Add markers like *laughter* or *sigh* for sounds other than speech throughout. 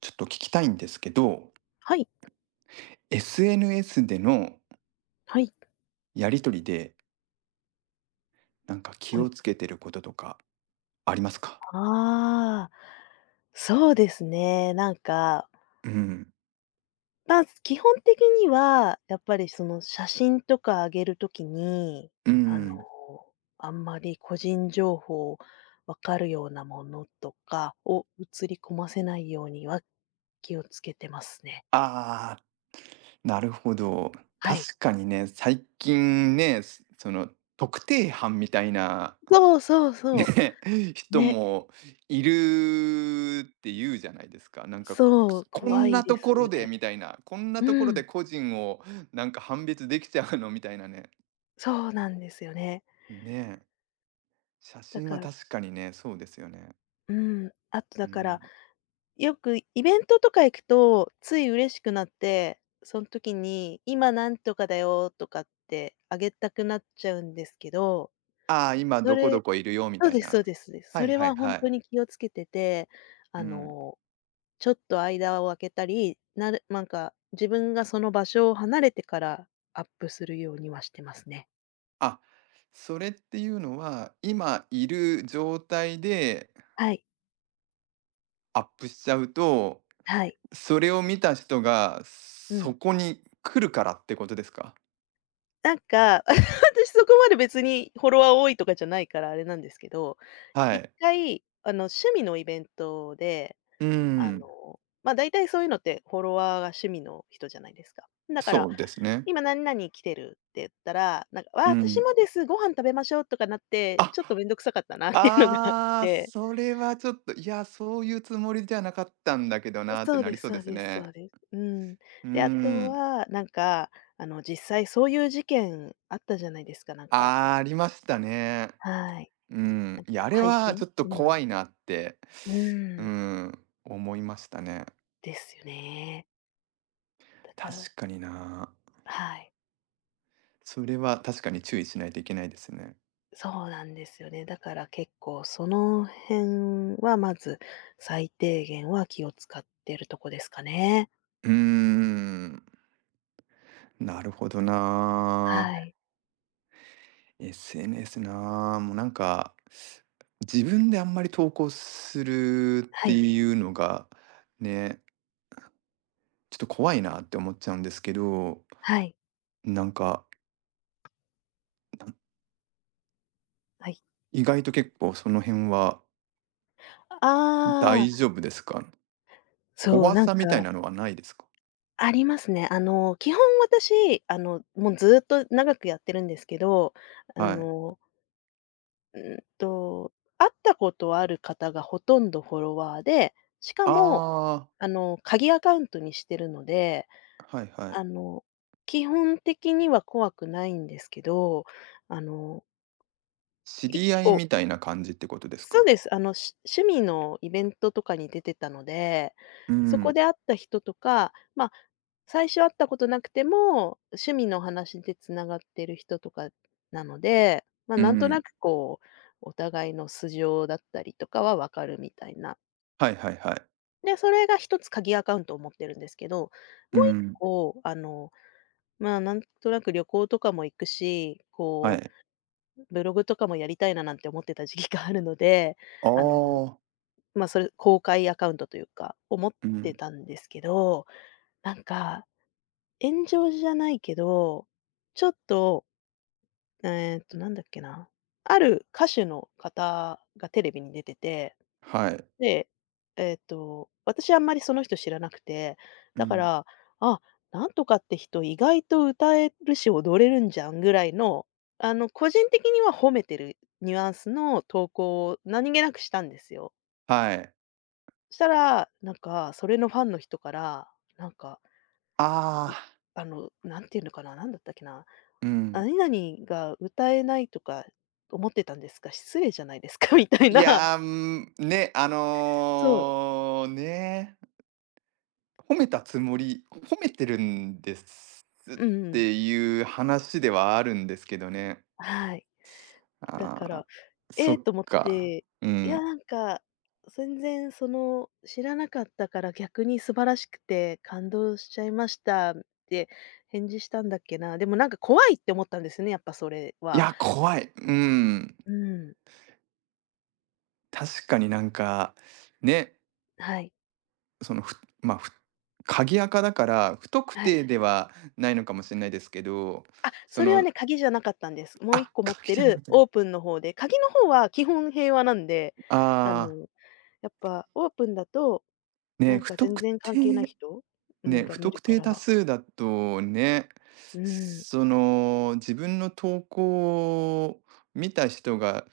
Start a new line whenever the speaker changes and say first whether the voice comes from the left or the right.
right: ちょっと聞きたいんですけど、
left: はい。
right: SNS での
left: はい。
right: やり取りで、なんか気
left: はい。
right: をつけてることとかありますか？
left: ああ、そうですね。なんか、
right: うん。
left: まあ、基本的には、やっぱりその写真とかあげるときに、
right: う
left: あの、
right: ん。
left: あんまり個人情報分かるようなものとかを写り込ませないようには気をつけてますね。
right: ああ、なるほど。
left: はい。
right: 確かにね、最近ね、すその、特定班みたいな、
left: そうそうそ
right: ね、*laughs*
left: う。
right: 人
left: ね、
right: もいるって言うじゃないですか。なんか、
left: そう、
right: こ
left: 怖
right: ん
left: い
right: な
left: で
right: と
left: す
right: こ
left: よ
right: ろで
left: ね。
right: みたいな、こんなところ
left: う
right: で
left: ん、
right: 個人をなんか判別できちゃうのみたいなね。
left: そうなんですよね。
right: ねえ。写
left: だ
right: 真
left: か
right: は
left: ら
right: 確かにね、そうですよね。
left: うん、あとだ
right: う
left: か
right: ん。
left: ら、よくイベントとか行くと、つい嬉しくなって、その時に「今なんとかだよ」とかってあげたくなっちゃうんですけど、
right: ああ、今
left: そ
right: どこど
left: れ
right: こいるよみ
left: そう
right: たい
left: ですそ
right: な。
left: うですそうです。
right: は
left: そ
right: い
left: れ
right: はい
left: はほん
right: は
left: と
right: い。
left: に気をつけてて、
right: う
left: あ
right: ん。
left: の、ちょっと間を空けたり、なんか自分がその場所を離れてからアップするようにはしてますね。
right: あ、それっていうのは、今いる状態で
left: はい、
right: アップしちゃうと、
left: はい、
right: それを見た人が
left: う
right: そ
left: ん。
right: こに来るからってことですか？
left: なんか、*laughs* 私そこまで別にフォロワー多いとかじゃないからあれなんですけど、
right: は
left: 一
right: い。
left: 回、趣味のイベントで、
right: うーん、
left: まあ、大体そういうのってフォロワーが趣味の人じゃないですか。だか
right: そ
left: ら、
right: うですね。
left: 今何々来てるって言ったら、なんか、「わあ、
right: う
left: 私
right: ん。
left: もです、ご飯食べましょう」とかなって、
right: あ、
left: ちょっとめんどくさかったなっていうのがあっ
right: ああ、
left: て。
right: それはちょっと、いや、そういうつもりじゃなかったんだけどなっ
left: そ
right: て
left: う
right: な
left: で
right: り
left: す
right: そう
left: そ
right: で
left: う
right: す
left: ですそ
right: ね。
left: うです。うん。
right: うー
left: で、あと
right: ん。
left: は、なんか、実際そういう事件あったじゃないですか、なんか。
right: あー、ありましたね。
left: はい。
right: う
left: な
right: ん。
left: んか
right: いや、あれ
left: 配
right: は
left: 信
right: ちょっと
left: うん。
right: 怖いなって、
left: う
right: う
left: ん。
right: ん、思いましたね。
left: ですよね。だから
right: 確かにな。
left: はい。
right: それは確かに注意しないといけないですね。
left: そうなんですよね。だから結構その辺は、まず最低限は気を使ってるとこですかね。
right: うーん。なるほどな
left: はい。
right: ー。SNS なー。もうなんか、自分であんまり投稿するっ
left: は
right: て
left: い。
right: いうのが、ね、ちょっと怖いなって思っちゃうんですけど、
left: はい。
right: なんか、な
left: はい。
right: 意外と結構その辺は
left: あ
right: 大
left: あ、
right: 丈夫ですか？
left: そう、
right: 怖
left: なん
right: さみたい
left: か
right: なのはないですか？
left: ありますね。あの、基本私、もうずっと長くやってるんですけど、あ
right: はい。
left: の、会ったことある方がほとんどフォロワーで、しかも、
right: あ
left: 鍵アカウントにしてるので、
right: あ、はいは
left: あ
right: い。
left: の、基本的には怖くないんですけど、あの、
right: 知
left: 1
right: り合い
left: 個
right: みたいな感じってことです
left: そう
right: か？
left: です。趣味のイベントとかに出てたので、
right: う
left: そこ
right: ん、
left: で会った人とか、最初会ったことなくても、趣味の話でつながってる人とかなので、まあ、
right: う
left: なんとな
right: ん。
left: くこう、お互いの素性だったりとかはわかるみたいな。
right: はいはいはい。
left: で、それが一つ鍵アカウントを持ってるんですけど、もう
right: う
left: 1
right: ん、
left: 個、まあ、なんとなく旅行とかも行くし、
right: はい。
left: ブログとかもやりたいななんて思ってた時期があるので、
right: あ
left: あの、
right: あ、
left: まあ、それ公開アカウントというか、思っ
right: う
left: て
right: ん、
left: たんですけど、なんか、炎上じゃないけど、ちょっと、なんだっけな、ある歌手の方がテレビに出てて、
right: はい。
left: で、私あんまりその人知らなくて、
right: う
left: だか
right: ん、
left: ら、あ、なんとかって人意外と歌えるし踊れるんじゃんぐらいの、個人的には褒めてるニュアンスの投稿を何気なくしたんですよ。
right: はい。
left: したら、なんかそれのファンの人から、なんか、
right: ああ、
left: なんていうのかな、なんだったっけな、
right: うん。
left: 「何々が歌えないとか思ってたんですか？失礼じゃないですか」*laughs* みたい
right: い
left: な。
right: やー、うん、ね、
left: *laughs* そう。
right: ね、褒めたつもり褒めてるんですっ
left: うんうん。
right: ていう話ではあるんですけどね。
left: はい。だか
right: ああ、
left: ら、え
right: そ
left: え
right: っ
left: と思っ
right: か。
left: て、
right: う
left: いや、
right: ん。
left: なんか、全然その、知らなかったから逆に素晴らしくて感動しちゃいましたって返事したんだっけな。でもなんか怖いって思ったんですね、やっぱそれ
right: い
left: は。
right: や、怖い。うん。
left: うん。
right: 確かになんか、ね、
left: はい。
right: その、まあ、鍵垢だから、不特
left: はい。
right: 定ではないのかもしれないですけど、
left: あ、
right: そ
left: それは
right: の
left: ね、鍵じゃなかったんです。もう一
right: あ、
left: 個持っ
right: 鍵
left: て
right: じゃなか
left: る
right: った
left: オー
right: ね。
left: プンの方で、鍵の方は基本平和なんで、あ
right: あ
left: の、やっぱオープンだと、
right: あ、
left: な
right: ね、
left: んか
right: 不
left: 全
right: 特
left: 然関係ない
right: 定
left: 人、う
right: ね、
left: ん、が
right: 不
left: 見る
right: 特
left: か
right: 定多
left: ら。
right: 数だとね、
left: うん。
right: その、自分の投稿を見た人が、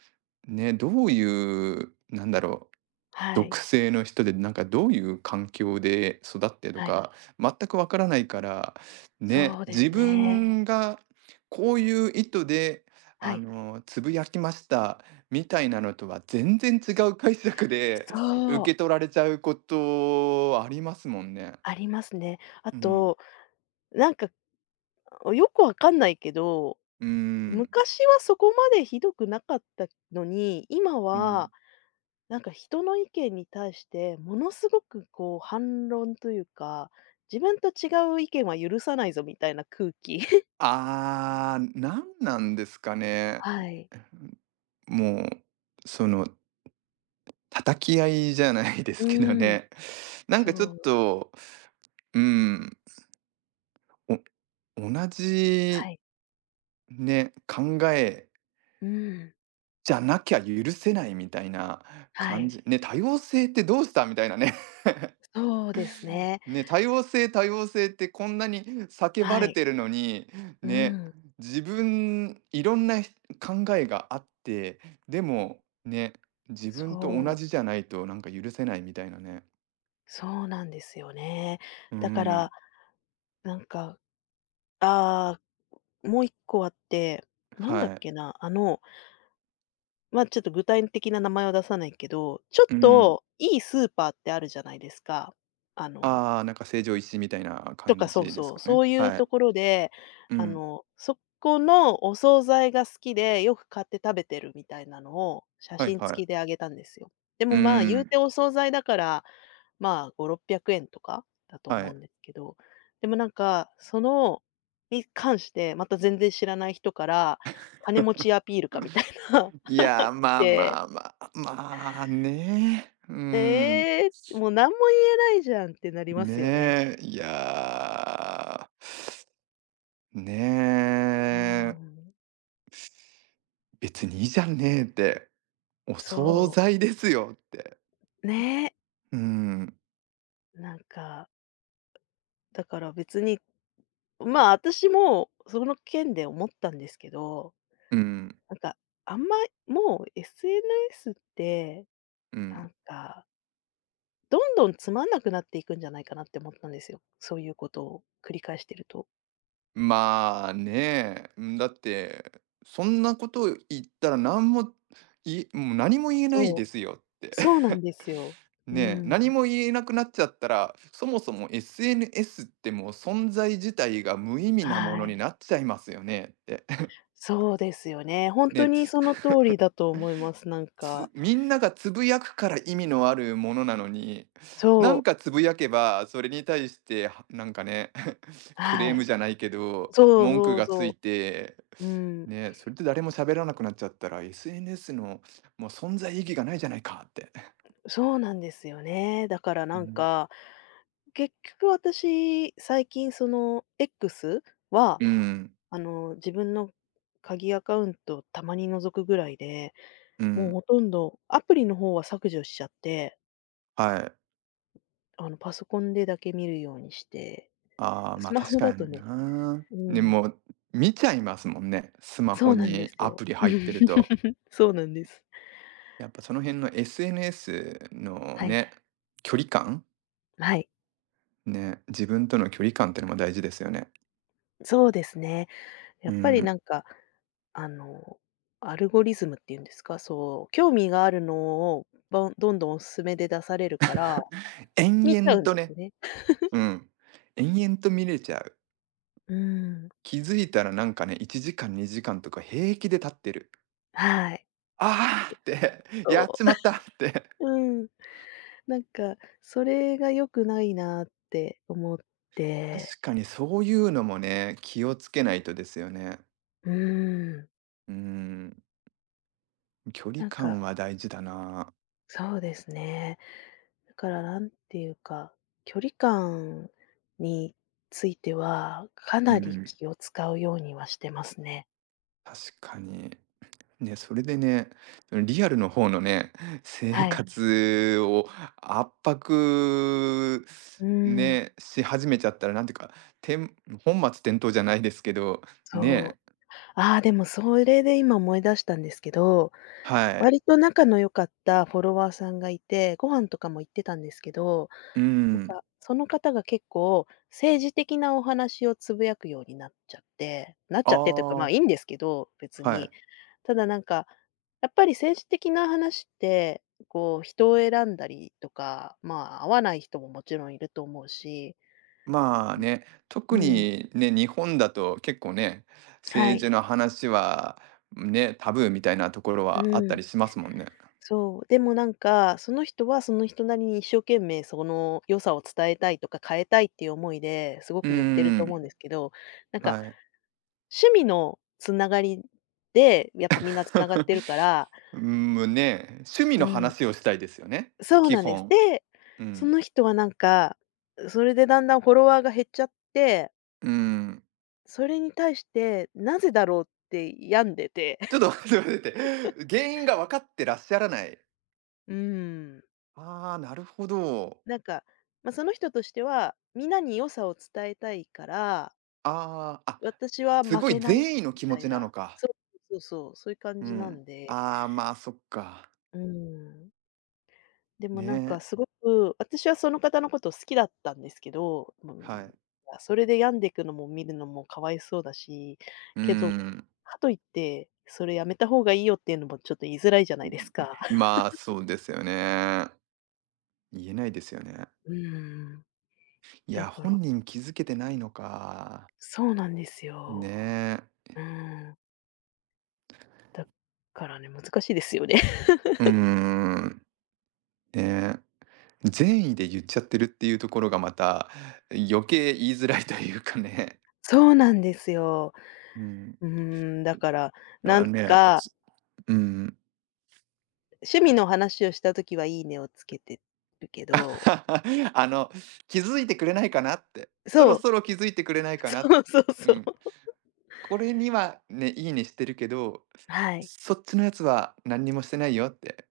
right: ね、どういう、なんだろう
left: は
right: 独
left: い。
right: 生の人で、なんかどういう環境で育ってと
left: はい。
right: か、全くわからないから、ね、
left: そうです
right: 自
left: ね。
right: 分がこういう意図で、
left: はい。
right: つぶやきましたみたいなのとは全然違う解釈で受
left: そう、
right: け取られちゃうことありますもんね。
left: ありますね。あ
right: うん。
left: と、なんか、よくわかんないけど、
right: うーん。
left: 昔はそこまでひどくなかったのに、今
right: う
left: は、
right: ん。
left: なんか人の意見に対して、ものすごくこう反論というか、自分と違う意見は許さないぞみたいな空気。*laughs*
right: ああ、なんなんですかね。
left: はい。
right: もう、その叩き合いじゃないですけど
left: うん、
right: ね。*laughs* なんかちょっ
left: そう、
right: と、うーん、お同
left: は
right: じ
left: い。
right: ね、考え
left: うん、
right: じゃなきゃ許せないみたいな
left: は
right: 感
left: い。
right: じ。ね、多様性ってどうした？みたいなね。*laughs*
left: そうですね。
right: ね、多様性多様性ってこんなに叫ば
left: は
right: れ
left: い。
right: てるのに、
left: う
right: ね、
left: ん、
right: 自分いろんな考えがあって、でも、ね、自分と
left: そ
right: 同
left: う。
right: じじゃないとなんか許せないみたいなね。
left: そうなんですよね。
right: うー
left: だから、
right: ん、
left: なんか、ああ、もう一個あって、なんだっ
right: はい。
left: けな、ちょっと具体的な名前は出さないけど、ちょっ
right: うん。
left: といいスーパーってあるじゃないですか。あの
right: ああ、なんか成城石井みたいな
left: とか、
right: 感
left: そう
right: じです
left: そう、
right: か
left: そ
right: ね。
left: ういう
right: はい。
left: ところで、
right: うん。
left: そこのお惣菜が好きで、よく買って食べてるみたいなのを、写
right: はい
left: 真
right: はい。
left: 付きであげたんですよ。でも、
right: う
left: まあ、言う
right: ん。
left: てお惣菜だから、まあ、5、600円とかだと
right: は
left: 思うん
right: い。
left: ですけど、でもなんか、に関して、また全然知らない人から、金持ちアピールかみたいな。
right: いや、まあ
left: で、
right: まあまあ、まあね。ううん。ん。
left: ええ、もう何も言えないじゃんってなりますよね。
right: ねえ、いやー、
left: う
right: ねえ、
left: ん、
right: 別にいいじゃんねえって、お
left: そ
right: 惣菜ですよって。
left: う、ね、
right: うん、
left: なんかだから別に、まあ、私もその件で思ったんですけど、
right: うん、
left: なんか、あんま、もう SNS って、
right: う
left: な
right: ん。
left: んか、どんどんつまんなくなっていくんじゃないかなって思ったんですよ。そういうことを繰り返してると。
right: まあね、ん、だって、そんなことを言ったらなんも、もう何も言えない
left: そう、
right: ですよって。
left: そうなん
right: *laughs*
left: ですよ。う
right: ねえ、
left: ん。
right: 何も言えなくなっちゃったら、そもそも SNS ってもう存在自体が無意味なも
left: は
right: のに
left: い。
right: なっちゃいますよねって。
left: そうですよね。本
right: *laughs* ね
left: 当
right: え、
left: にその通りだと思います、なんか。
right: みんながつぶやくから意味のあるものなのに、なん
left: そう、
right: かつぶやけば、それに対して、なんかね *laughs*、クレ
left: は
right: ーム
left: い。
right: じゃないけど、
left: そう
right: 文句
left: そう
right: がつい
left: そ
right: て、
left: う。うん。
right: ね、それで誰も喋らなくなっちゃったら、SNS のもう存在意義がないじゃないかって。
left: そうなんですよね。だからな
right: う
left: ん
right: ん、
left: か、結局私、最近その X は、
right: うん、
left: 自分の鍵アカウントをたまに覗くぐらいで、
right: う
left: もう
right: ん、
left: ほとんどアプリの方は削除しちゃって、
right: はい。
left: パソコンでだけ見るようにして、
right: ああ、ま
left: ス
right: あ
left: マ
right: 確
left: ホだ
right: か
left: と
right: に
left: ね、
right: な。
left: う
right: で
left: ん、
right: も、見ちゃいますもんね、スマ
left: そ
right: ホ
left: うなんで
right: に
left: す
right: ア
left: よ。
right: プリ入ってると。
left: *laughs* そうなんです。
right: やっぱその辺の SNS の
left: はい、
right: ね、距離感
left: はい。
right: ね、自分との距離感ってのも大事ですよね。
left: そうですね。や
right: う
left: っぱり
right: ん。
left: なんか、あの、アルゴリズムっていうんですか、そう、興味があるのを、どんどんおすすめで出されるから、
right: 延
left: 見ちゃ
right: 々
left: うん
right: と
left: です
right: ね、
left: ね。
right: うん。延々と見れちゃう。
left: うーん、
right: 気づいたらなんかね、1時間2時間とか平気で立ってる。
left: はい、
right: ああって、*laughs* やっ
left: そう。
right: ちまったっ
left: *laughs*
right: て。
left: うん、なんか、それが良くないなって思って、
right: 確かにそういうのもね、気をつけないとですよね。
left: うーん、
right: うん。距離
left: なんか、
right: 感は大事だな。
left: そうですね。だからなんていうか、距離感については、か
right: う
left: なり
right: ん。
left: 気を使うようにはしてますね。
right: 確かに。ね、それでね、リアルの方のね、*laughs* 生
left: はい。
right: 活を圧迫
left: うーん、
right: ね、し始めちゃったら、なんていうか、てん本末転倒じゃないですけど、
left: そ
right: ね、
left: う。ああ、でもそれで今思い出したんですけど、
right: はい。
left: 割と仲の良かったフォロワーさんがいて、ご飯とかも行ってたんですけど、
right: う
left: なん
right: ん。
left: かその方が結構政治的なお話をつぶやくようになっちゃって、なっち
right: あ
left: ゃってというか、まあ、
right: あ、
left: いいんですけど、別
right: は
left: に。
right: い。
left: ただなんか、やっぱり政治的な話って、こう人を選んだりとか、まあ、合わない人ももちろんいると思うし、
right: まあね、
left: う
right: 特
left: ん、
right: にね、日本だと結構ね、
left: は
right: 政
left: い、
right: 治の話はね、タブーみたいなところ
left: う
right: はあった
left: ん。
right: りしますもんね。
left: そう、でもなんか、その人はその人なりに一生懸命その良さを伝えたいとか変えたいっていう思いですご
right: う
left: く言ってると思うん
right: ー
left: ですけど、なん
right: ん、
left: か
right: はい。
left: 趣味のつながりで、やっぱみんなつながっ
right: *laughs*
left: てるから、
right: うーん、ね、趣味
left: う
right: の
left: ん、
right: 話をしたいですよね、
left: そう
right: 基
left: なんです。
right: 本。
left: で、
right: う
left: そ
right: ん。
left: の人はなんか、それでだんだんフォロワーが減っちゃって、
right: うーん。
left: それに対してなぜだろうって病んでて、
right: ちょっと
left: *laughs*
right: 待って待って待って。原因が分かってらっしゃらない。
left: うん、
right: ああ、なるほど。
left: なんか、まあ、その人としては、みんなに良さを伝えたいから
right: ああ、あ、
left: 私は
right: す
left: 負
right: ごい
left: けない、
right: 善意の
left: み
right: 気持
left: たい
right: ちなの
left: な。
right: か。
left: そうそうそう、そういう感
right: う
left: じなん
right: ん。
left: で。
right: ああ、まあ、そっか。
left: うん。でもなん
right: ね、
left: かすごく、私はその方のこと好きだったんですけど、うん、
right: はい。
left: まそれで病んでいくのも見るのもかわいそうだし、
right: うー
left: けど、
right: ん、
left: かといって、それやめた方がいいよっていうのもちょっと言いづらいじゃないですか。*laughs*
right: まあ、そうですよね。言えないですよね。
left: うん、
right: い
left: だ
right: や、
left: から
right: 本人気づけてないのか。
left: そうなんですよ。
right: ねえ。
left: うん、だからね、難しいですよね。*laughs*
right: うーん、ねえ。善意で言っちゃってるっていうところがまた、余計言いづらいというかね。
left: そうなんですよ。
right: うん。
left: うーん、だから、な
right: あ
left: ん
right: のね、
left: か
right: すうん。
left: 趣味の話をしたときは、いいねをつけてるけど、
right: *laughs* あの、気づいてくれないかなって、そ
left: そ
right: ろ
left: う、
right: そろ気づいてくれない
left: *laughs*
right: かな。
left: そうそう
right: う
left: そう。
right: ん。これにはね、いいねしてるけど、
left: はい、
right: そっちのやつは何にもしてないよって。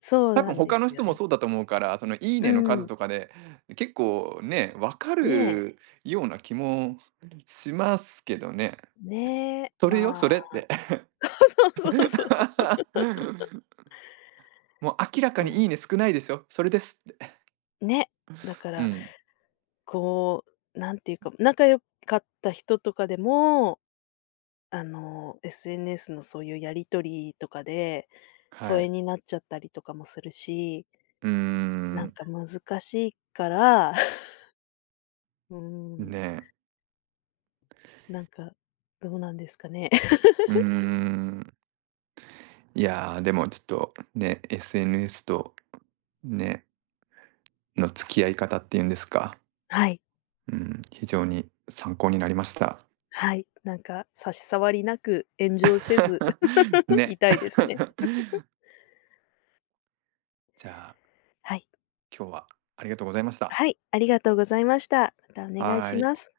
left: そう
right: 多
left: な
right: 分
left: んで
right: 他の
left: すよ
right: 人も
left: ね。
right: そうだと思うから、そのいい
left: う
right: ねの数
left: ん、
right: とかで、結構ね、わか
left: ねえ、
right: るような気もしますけどね。
left: ねえ、
right: それよ、
left: ま
right: それっ
left: あ
right: て。
left: *laughs* そうそうそう。
right: *laughs* もう明らか
left: そ
right: にいいね少ないでしょ、それですって。
left: う、ね、だか
right: う
left: ら、
right: ん、
left: こう、なんていうか、仲良かった人とかでも、SNS のそういうやり取りとかで、疎
right: は
left: 遠
right: い。
left: になっちゃったりとかもするし、
right: うー
left: なん
right: ん、
left: か難しいから、*laughs* うん、
right: ねえ、
left: なんか、どうなんですかね。
right: うーん。いやー、でもちょっとね、SNS とね、の付き合い方っていうんですか、
left: はい、
right: うん、非常に参考になりました。
left: はい、なんか差し障りなく炎上せず
right: *laughs*
left: *laughs*、
right: ね。
left: 痛いですね。
right: *laughs* じゃあ、
left: はい。
right: 今日はありがとうございました。
left: はい、ありがとうございました。またお願い
right: は
left: し
right: ーい。
left: ます。